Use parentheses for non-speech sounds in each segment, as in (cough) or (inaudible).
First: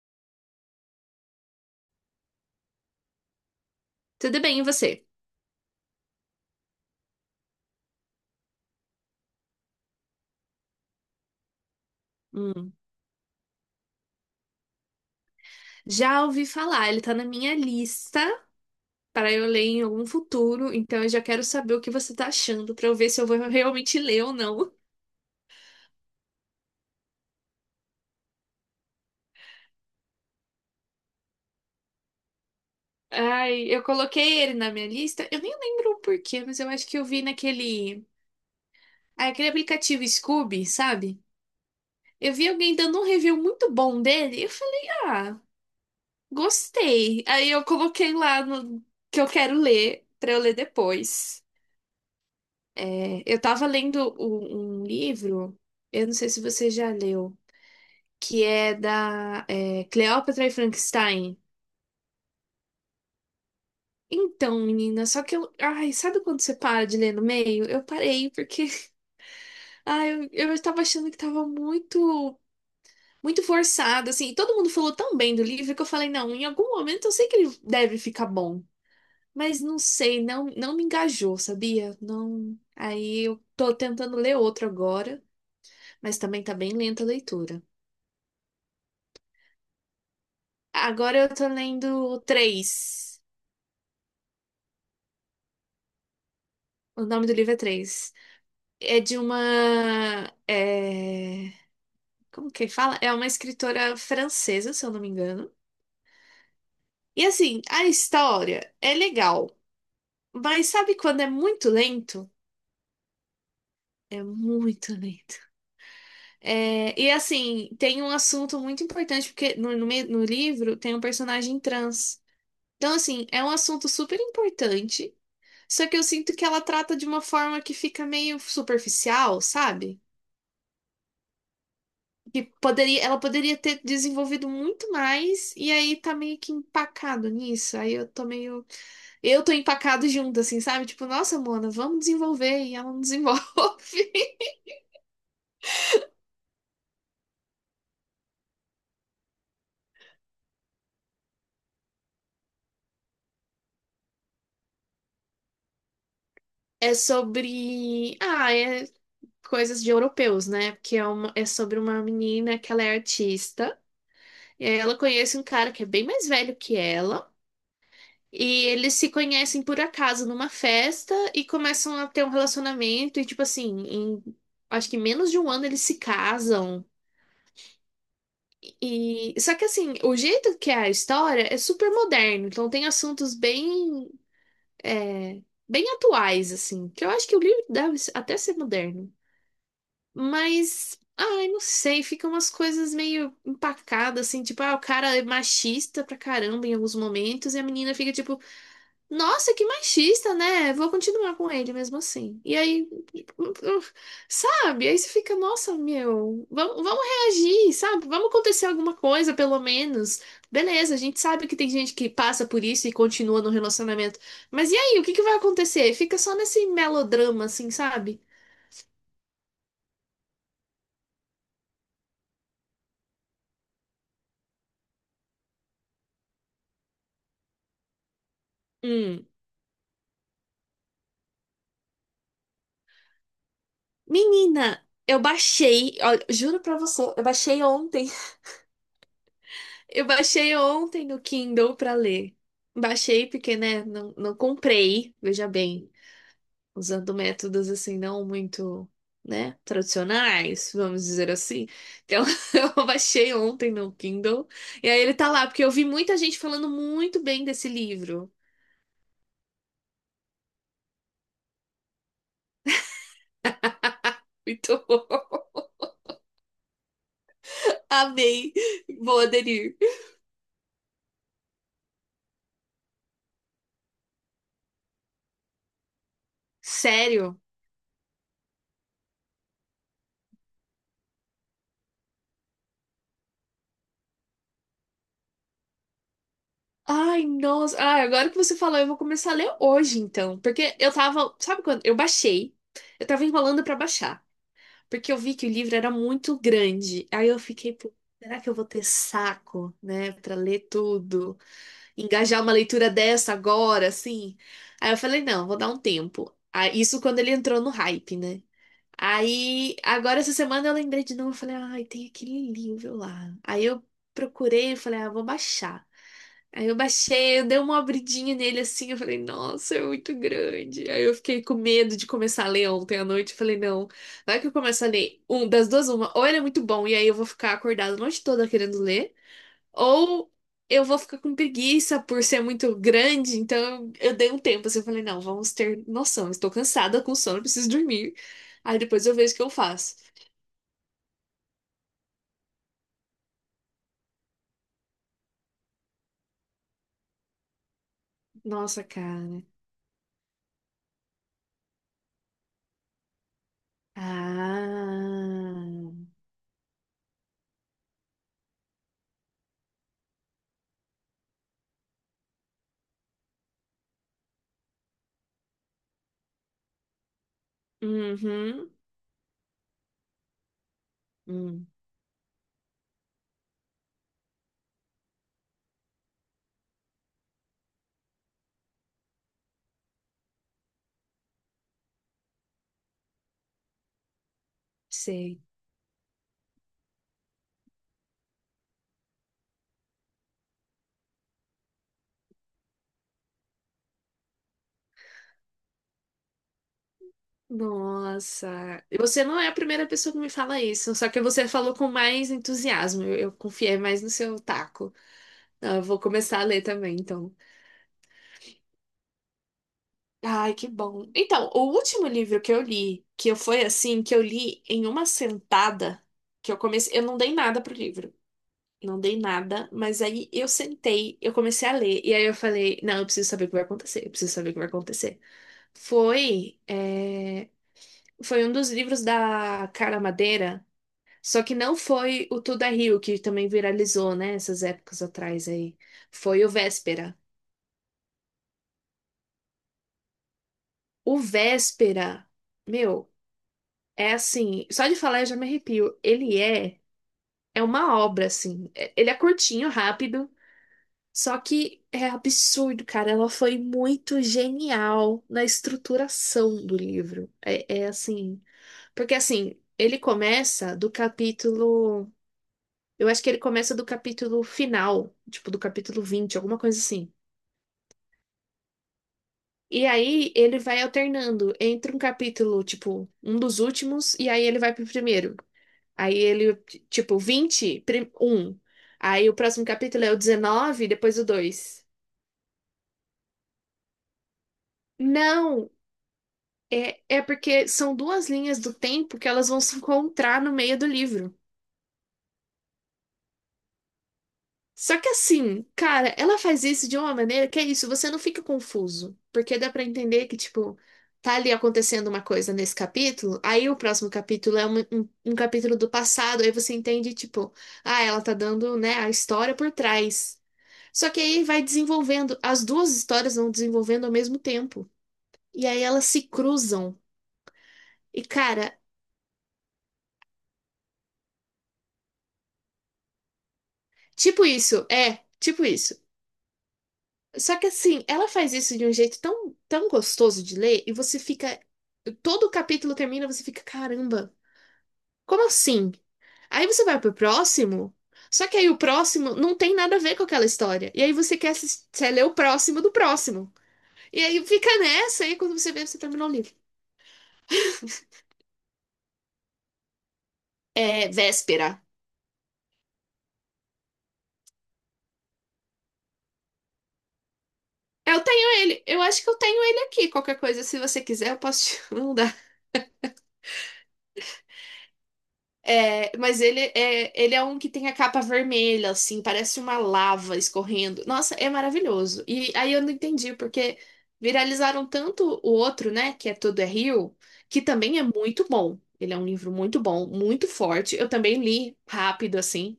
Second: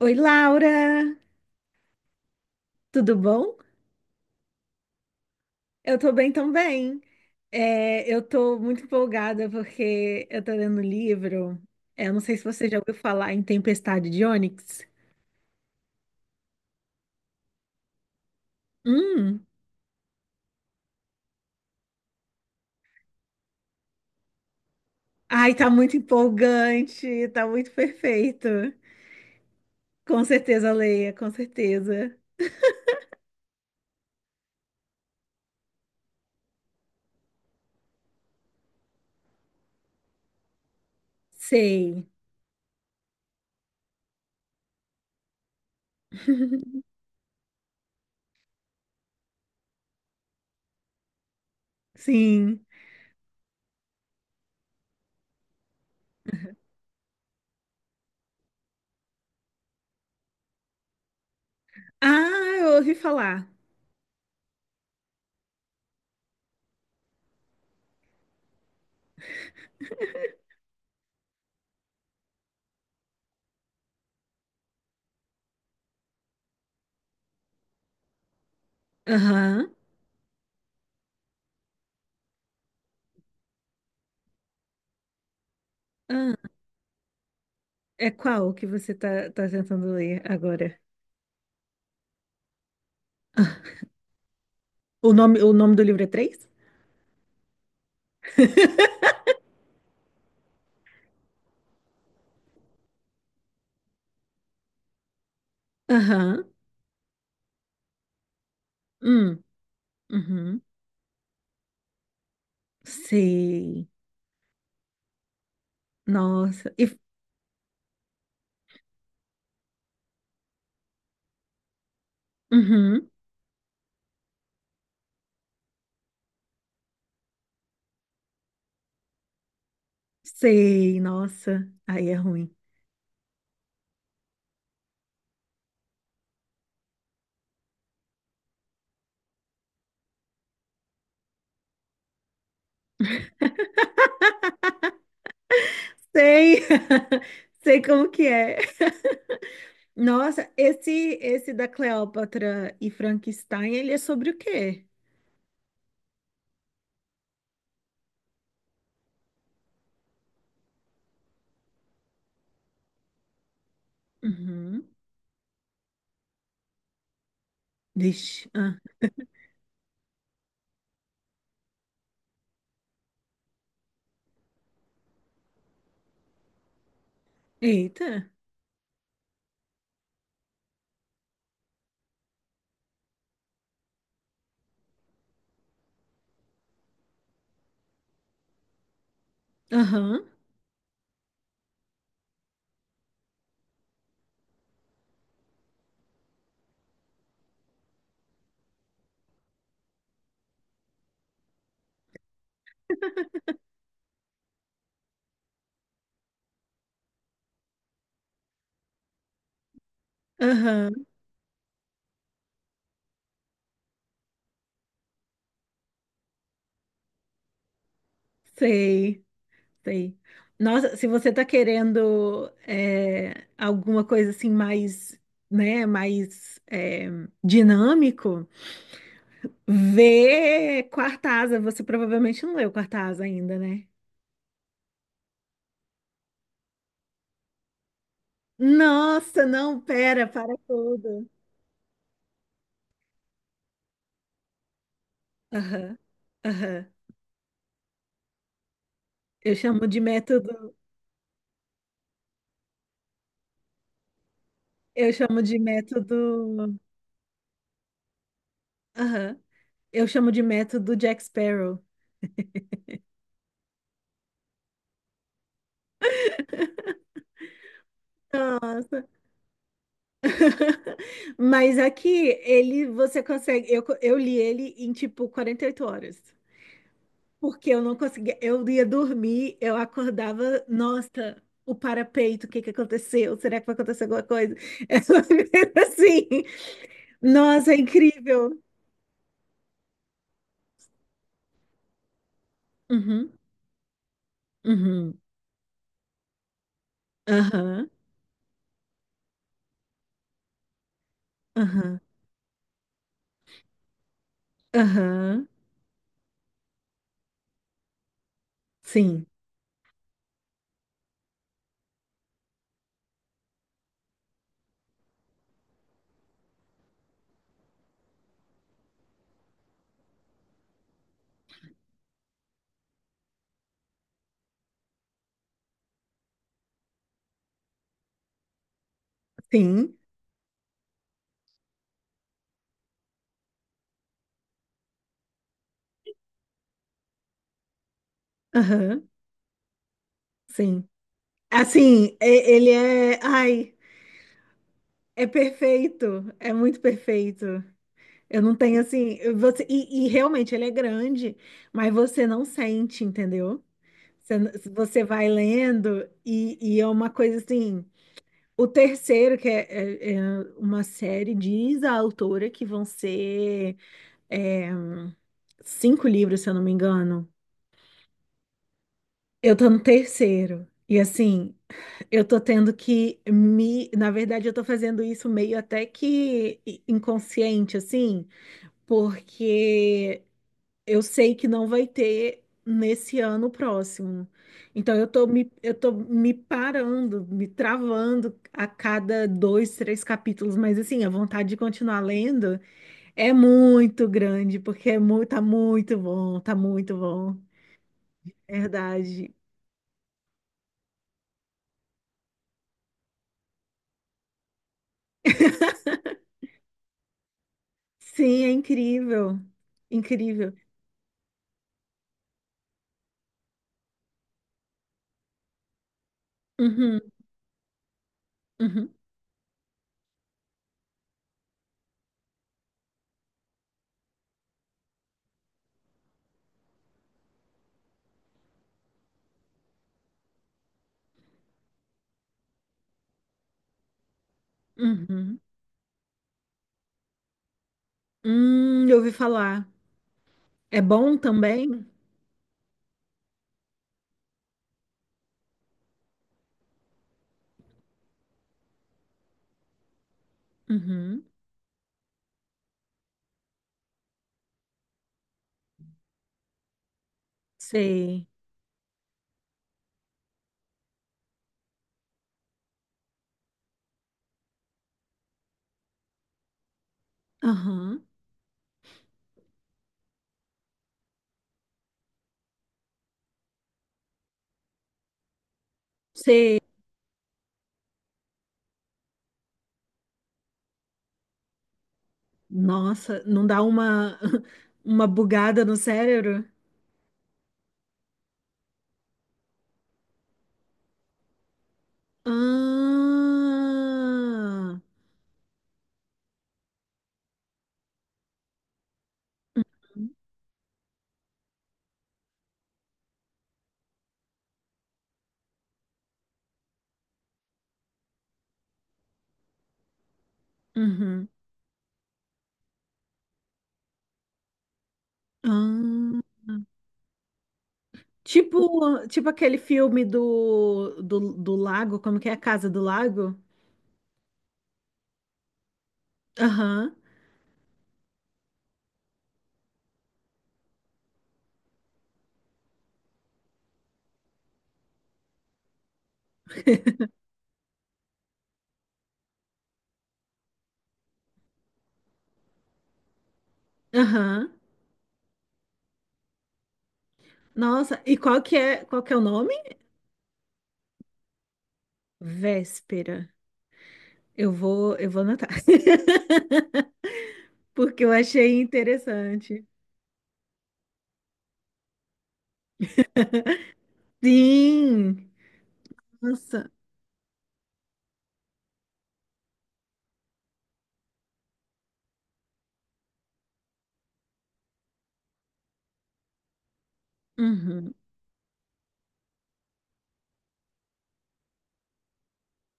Oi, Laura, tudo bom? Tudo bem, e você? Eu tô bem também. Eu tô muito empolgada porque eu tô lendo um livro. Eu não sei se você Hum. já ouviu falar em Tempestade de Ônix. Já ouvi falar, ele tá na minha lista para Hum, eu ler em algum futuro, então eu já quero saber o que você tá achando para eu ver se eu vou realmente ler ou não. ai, tá muito empolgante, tá muito perfeito. Com certeza, leia, com certeza. Ai, eu coloquei ele na minha lista, eu nem lembro o porquê, mas eu acho que eu vi naquele, ah, aquele aplicativo Scoob, sabe? Sei. Eu vi alguém dando um review muito bom dele, e eu falei, ah, (laughs) gostei. Aí eu coloquei lá no que eu quero ler para eu ler depois. Sim. É, eu tava lendo um livro, eu não sei se você já leu, que é da Cleópatra e Frankenstein. Ah, eu ouvi falar. Então, menina, só que eu. Ai, sabe quando você para de ler no meio? Eu parei, porque. (laughs) Ai, eu tava achando que tava muito. Muito forçado, assim. Todo mundo falou tão bem do livro que eu falei, não, em algum momento eu sei que ele deve ficar bom. Mas Aham. não sei, não, não me engajou, sabia? Não. Aí eu tô tentando ler outro agora, mas Ah, também tá bem lenta a leitura. é qual que você tá tentando ler agora? Agora eu tô lendo três. (laughs) O nome do livro é três? O nome do livro é três. É de uma. (laughs) Como que fala? É uma escritora francesa, se eu não me engano. Aham. E assim, a história é Hum. legal, Uhum. mas sabe quando é muito lento? Sei. É muito lento. Nossa. E... E assim, tem um assunto muito importante, porque no livro tem um personagem trans. Então, Uhum. assim, é um assunto super importante. Só que eu sinto que ela trata de uma forma que fica meio superficial, sabe? Sei. Nossa. Aí é Que ruim. poderia, ela poderia ter desenvolvido muito mais, e aí tá meio que empacado nisso. Aí eu tô meio. Eu tô empacado junto, assim, sabe? Tipo, nossa, Mona, vamos desenvolver, e ela não desenvolve. (laughs) Sei. (laughs) Sei como que é. (laughs) Nossa, esse da Cleópatra e Frankenstein, ele é sobre o quê? É sobre. Ah, é coisas de europeus, né? Porque é, é sobre uma menina que ela é artista, e aí Uhum. ela conhece um cara que é bem mais velho que ela. Vixe. E Ah. eles se conhecem por acaso numa festa e começam a ter um relacionamento e tipo assim, em acho que menos de 1 ano eles se casam. Eita. E só que assim, o jeito que é a história é super moderno, então tem assuntos bem é, bem atuais assim, que eu acho que o livro deve até ser moderno. Aham. Mas ai, não sei, ficam umas coisas meio empacadas assim, tipo, ah, o cara é machista pra caramba em alguns momentos e a menina fica tipo nossa, que machista, né? Vou continuar com ele mesmo assim. E aí, sabe? Aí você fica, nossa, meu, vamos, vamos reagir, sabe? Vamos acontecer alguma coisa, pelo menos. Beleza, a Aham. gente sabe que tem gente que passa por isso e continua no relacionamento. Mas e aí, o que que vai acontecer? Fica só nesse melodrama, assim, sabe? Sei. Sei. Nossa, se você tá querendo alguma coisa assim mais, né, mais dinâmico, Hum. vê Quarta Asa. Você provavelmente não leu Quarta Asa ainda, né? Menina, eu baixei, olha, juro pra você, eu baixei ontem. Nossa, não, Eu pera, baixei para ontem no tudo. Kindle pra ler. Baixei porque, né, não, não comprei, veja bem, Aham, aham. usando métodos assim não muito, Eu né, chamo de tradicionais, método, vamos dizer assim. Então, (laughs) eu baixei ontem no Kindle e aí eu ele tá chamo lá de porque eu vi muita gente falando método, muito bem desse livro. aham. Eu chamo de método Jack Sparrow. (laughs) Então, (laughs) amei. Nossa. Vou aderir. (laughs) Mas aqui ele você consegue. Eu li ele em tipo 48 horas. Sério? Porque eu não conseguia. Eu ia dormir, eu acordava, nossa, o parapeito, o que que aconteceu? Será que vai acontecer alguma coisa? É só (laughs) assim. Ai, Nossa, é nossa. Ai, agora que você incrível. falou, eu vou começar a ler hoje, então. Porque eu tava. Sabe quando? Eu baixei. Eu tava Uhum, enrolando pra baixar. Porque eu uhum, vi que o livro era muito grande. Aí eu fiquei, aham, pô, será que eu vou ter saco, né, para ler tudo? aham, Engajar uma leitura dessa agora, assim? Aí eu falei, não, aham. vou dar um tempo. Ah, isso quando ele entrou no hype, né? Sim, Aí, agora essa semana eu lembrei de novo, eu falei, ai, tem aquele livro lá. Aí eu procurei, eu falei, ah, vou baixar. Aí eu baixei, eu dei uma abridinha nele assim, eu falei, nossa, é muito grande. Aí eu fiquei com medo de começar a ler ontem à noite, eu falei, não, vai que eu começo a ler um das duas uma, ou ele é muito bom e aí eu vou ficar acordada a noite toda querendo ler, sim, ou eu vou ficar com preguiça por ser muito grande, então eu dei um tempo, assim, eu falei, não, vamos ter noção, estou cansada com sono, preciso dormir. Aí depois aham, eu vejo o que eu faço. sim. Assim, ele é. Ai, é perfeito. É muito perfeito. Eu não tenho Nossa, assim, eu- cara. você e realmente ele é grande, mas você não sente, entendeu? Você, você vai Ah. lendo e é uma coisa assim. O terceiro, que é uma série, diz a autora que vão ser é, cinco livros, se eu não me engano. Uhum. Eu tô no terceiro. E assim, Hum, eu tô tendo que me. Na verdade, eu tô fazendo isso meio até que inconsciente, assim, porque eu sei que não vai ter nesse ano próximo. Então eu tô sei. me, eu tô me parando, me travando a cada dois, três capítulos, mas assim, a vontade de continuar lendo é muito grande, porque é muito, tá muito bom, tá muito bom. Nossa. Você Verdade. não é a primeira pessoa que me fala isso, só que você falou com mais entusiasmo. Eu confiei mais no seu taco. (laughs) Não, eu vou começar a ler também, então. Sim, é incrível. Incrível. Ai, que bom. Então, o último livro que eu li, que eu foi assim, que eu li em uma sentada, que eu comecei, Uhum, eu não dei nada pro livro. uhum, Não dei nada, mas aí eu sentei, eu comecei a ler, e aí eu falei, não, eu preciso saber o que vai acontecer, eu preciso saber o que vai acontecer. Foi, é, Foi um dos livros da Carla Madeira, só que não foi o Tudo é Rio, que também viralizou, né, essas épocas uhum. atrás aí. Foi o Véspera. Eu ouvi falar. É bom O também? Véspera, meu. É assim, só de falar eu já me arrepio. Ele é, é uma obra, assim. É- Ele é curtinho, rápido, Uhum. só que é absurdo, cara. Ela foi muito genial na estruturação do livro. É, é Sei. assim, porque assim, ele começa do capítulo, eu acho que ele começa do capítulo final, tipo do capítulo 20, alguma coisa assim. Aham. E aí ele vai alternando entre um capítulo, tipo, um dos últimos, e aí ele vai pro primeiro. Aí ele, Sei. tipo, 20 um. Aí o próximo capítulo é o 19, depois o 2. Nossa, não dá uma, (laughs) uma bugada Não, no cérebro? é, é porque são duas linhas do tempo que elas vão se encontrar no meio do livro. Ah, Só que assim, cara, ela faz isso de uma maneira que é isso, você não fica confuso. Porque dá pra entender que, tipo, tá ali acontecendo uma coisa nesse capítulo, aí o próximo capítulo é um capítulo do passado, aí você entende, tipo, ah, ela tá dando, né, a história por trás. Só que uhum. aí vai desenvolvendo, as duas histórias vão desenvolvendo ao mesmo tempo. E aí elas Ah. se cruzam. E cara, Tipo, tipo aquele filme do lago, como que é a Casa do Lago? tipo isso, é, tipo isso. Aham, Só que assim, ela faz isso de um jeito tão, tão gostoso de ler e você fica. Todo o capítulo termina, você fica, caramba, como assim? Aí você vai pro próximo, só que aí o próximo não tem nada a ver com aquela história. E aí você quer, quer ler o próximo do próximo. E aí aham. fica nessa, aí quando você vê, você terminou o livro. Nossa, e qual que é o nome? É véspera. Véspera. Eu vou anotar. (laughs) Porque eu Eu tenho achei ele, eu acho que eu tenho interessante. ele aqui. Qualquer coisa, se você quiser, eu posso te (laughs) mandar. Sim. É, mas Nossa. Ele é um que tem a capa vermelha, assim, parece uma lava escorrendo. Nossa, é maravilhoso. E aí eu não entendi, porque viralizaram tanto o outro, né, que é Tudo é Rio, que Uhum. também é muito bom. Ele é um livro muito bom, muito forte. Eu também li rápido, assim.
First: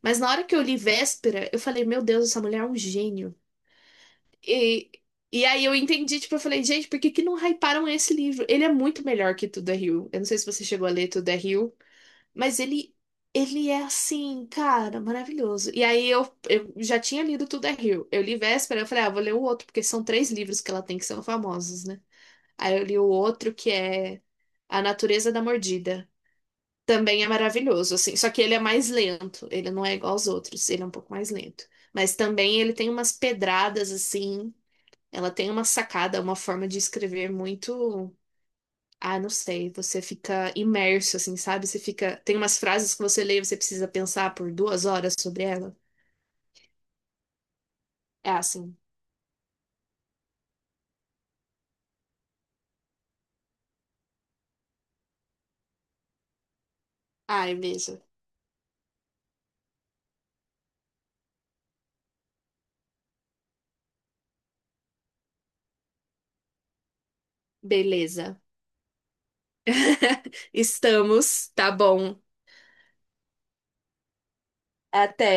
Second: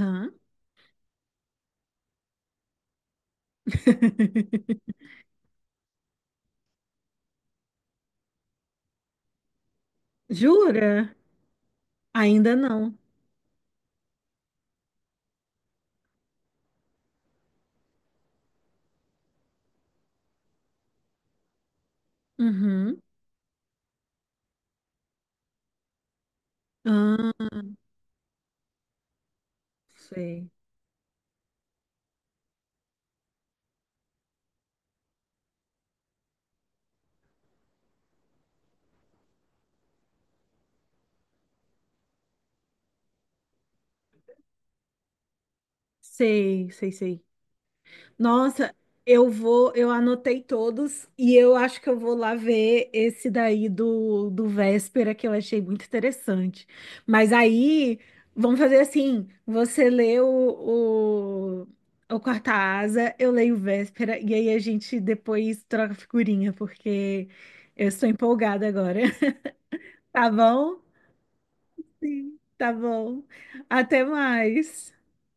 Mas na hora que eu li Véspera, eu falei, meu Deus, essa mulher é um gênio. E, (laughs) e aí eu entendi, tipo, eu falei, gente, por que que não hyparam esse livro? Ele é muito melhor que Tudo é Rio. Eu não sei se você chegou a ler Jura? Tudo é Rio, Ainda mas não. ele é assim, cara, maravilhoso. E aí eu já tinha lido Tudo é Rio. Eu li Véspera, eu falei, ah, vou ler o outro, porque são três livros que ela tem que são famosos, né? Aí eu li Uhum. o outro que é A Natureza da Mordida. Também é Ah, maravilhoso, assim. Só que ele é mais lento. Ele não é igual aos sei. outros. Ele é um pouco mais lento. Mas também ele tem umas pedradas, assim, ela tem uma sacada, uma forma de escrever muito. Ah, não sei. Você fica imerso, assim, sabe? Você fica. Tem umas frases que você lê e você precisa pensar por 2 horas sobre ela. Sei, sei, sei. É Nossa, assim. eu anotei todos e eu acho que eu vou lá ver esse daí do Véspera, que eu achei muito interessante. Mas Ai, aí, mesmo. vamos fazer assim: você lê o Quarta Asa, eu leio o Véspera, e aí a gente depois troca figurinha, porque eu estou Beleza. empolgada agora. (laughs) Tá (laughs) bom? Estamos. Tá bom. Sim, tá bom. Até mais. Até.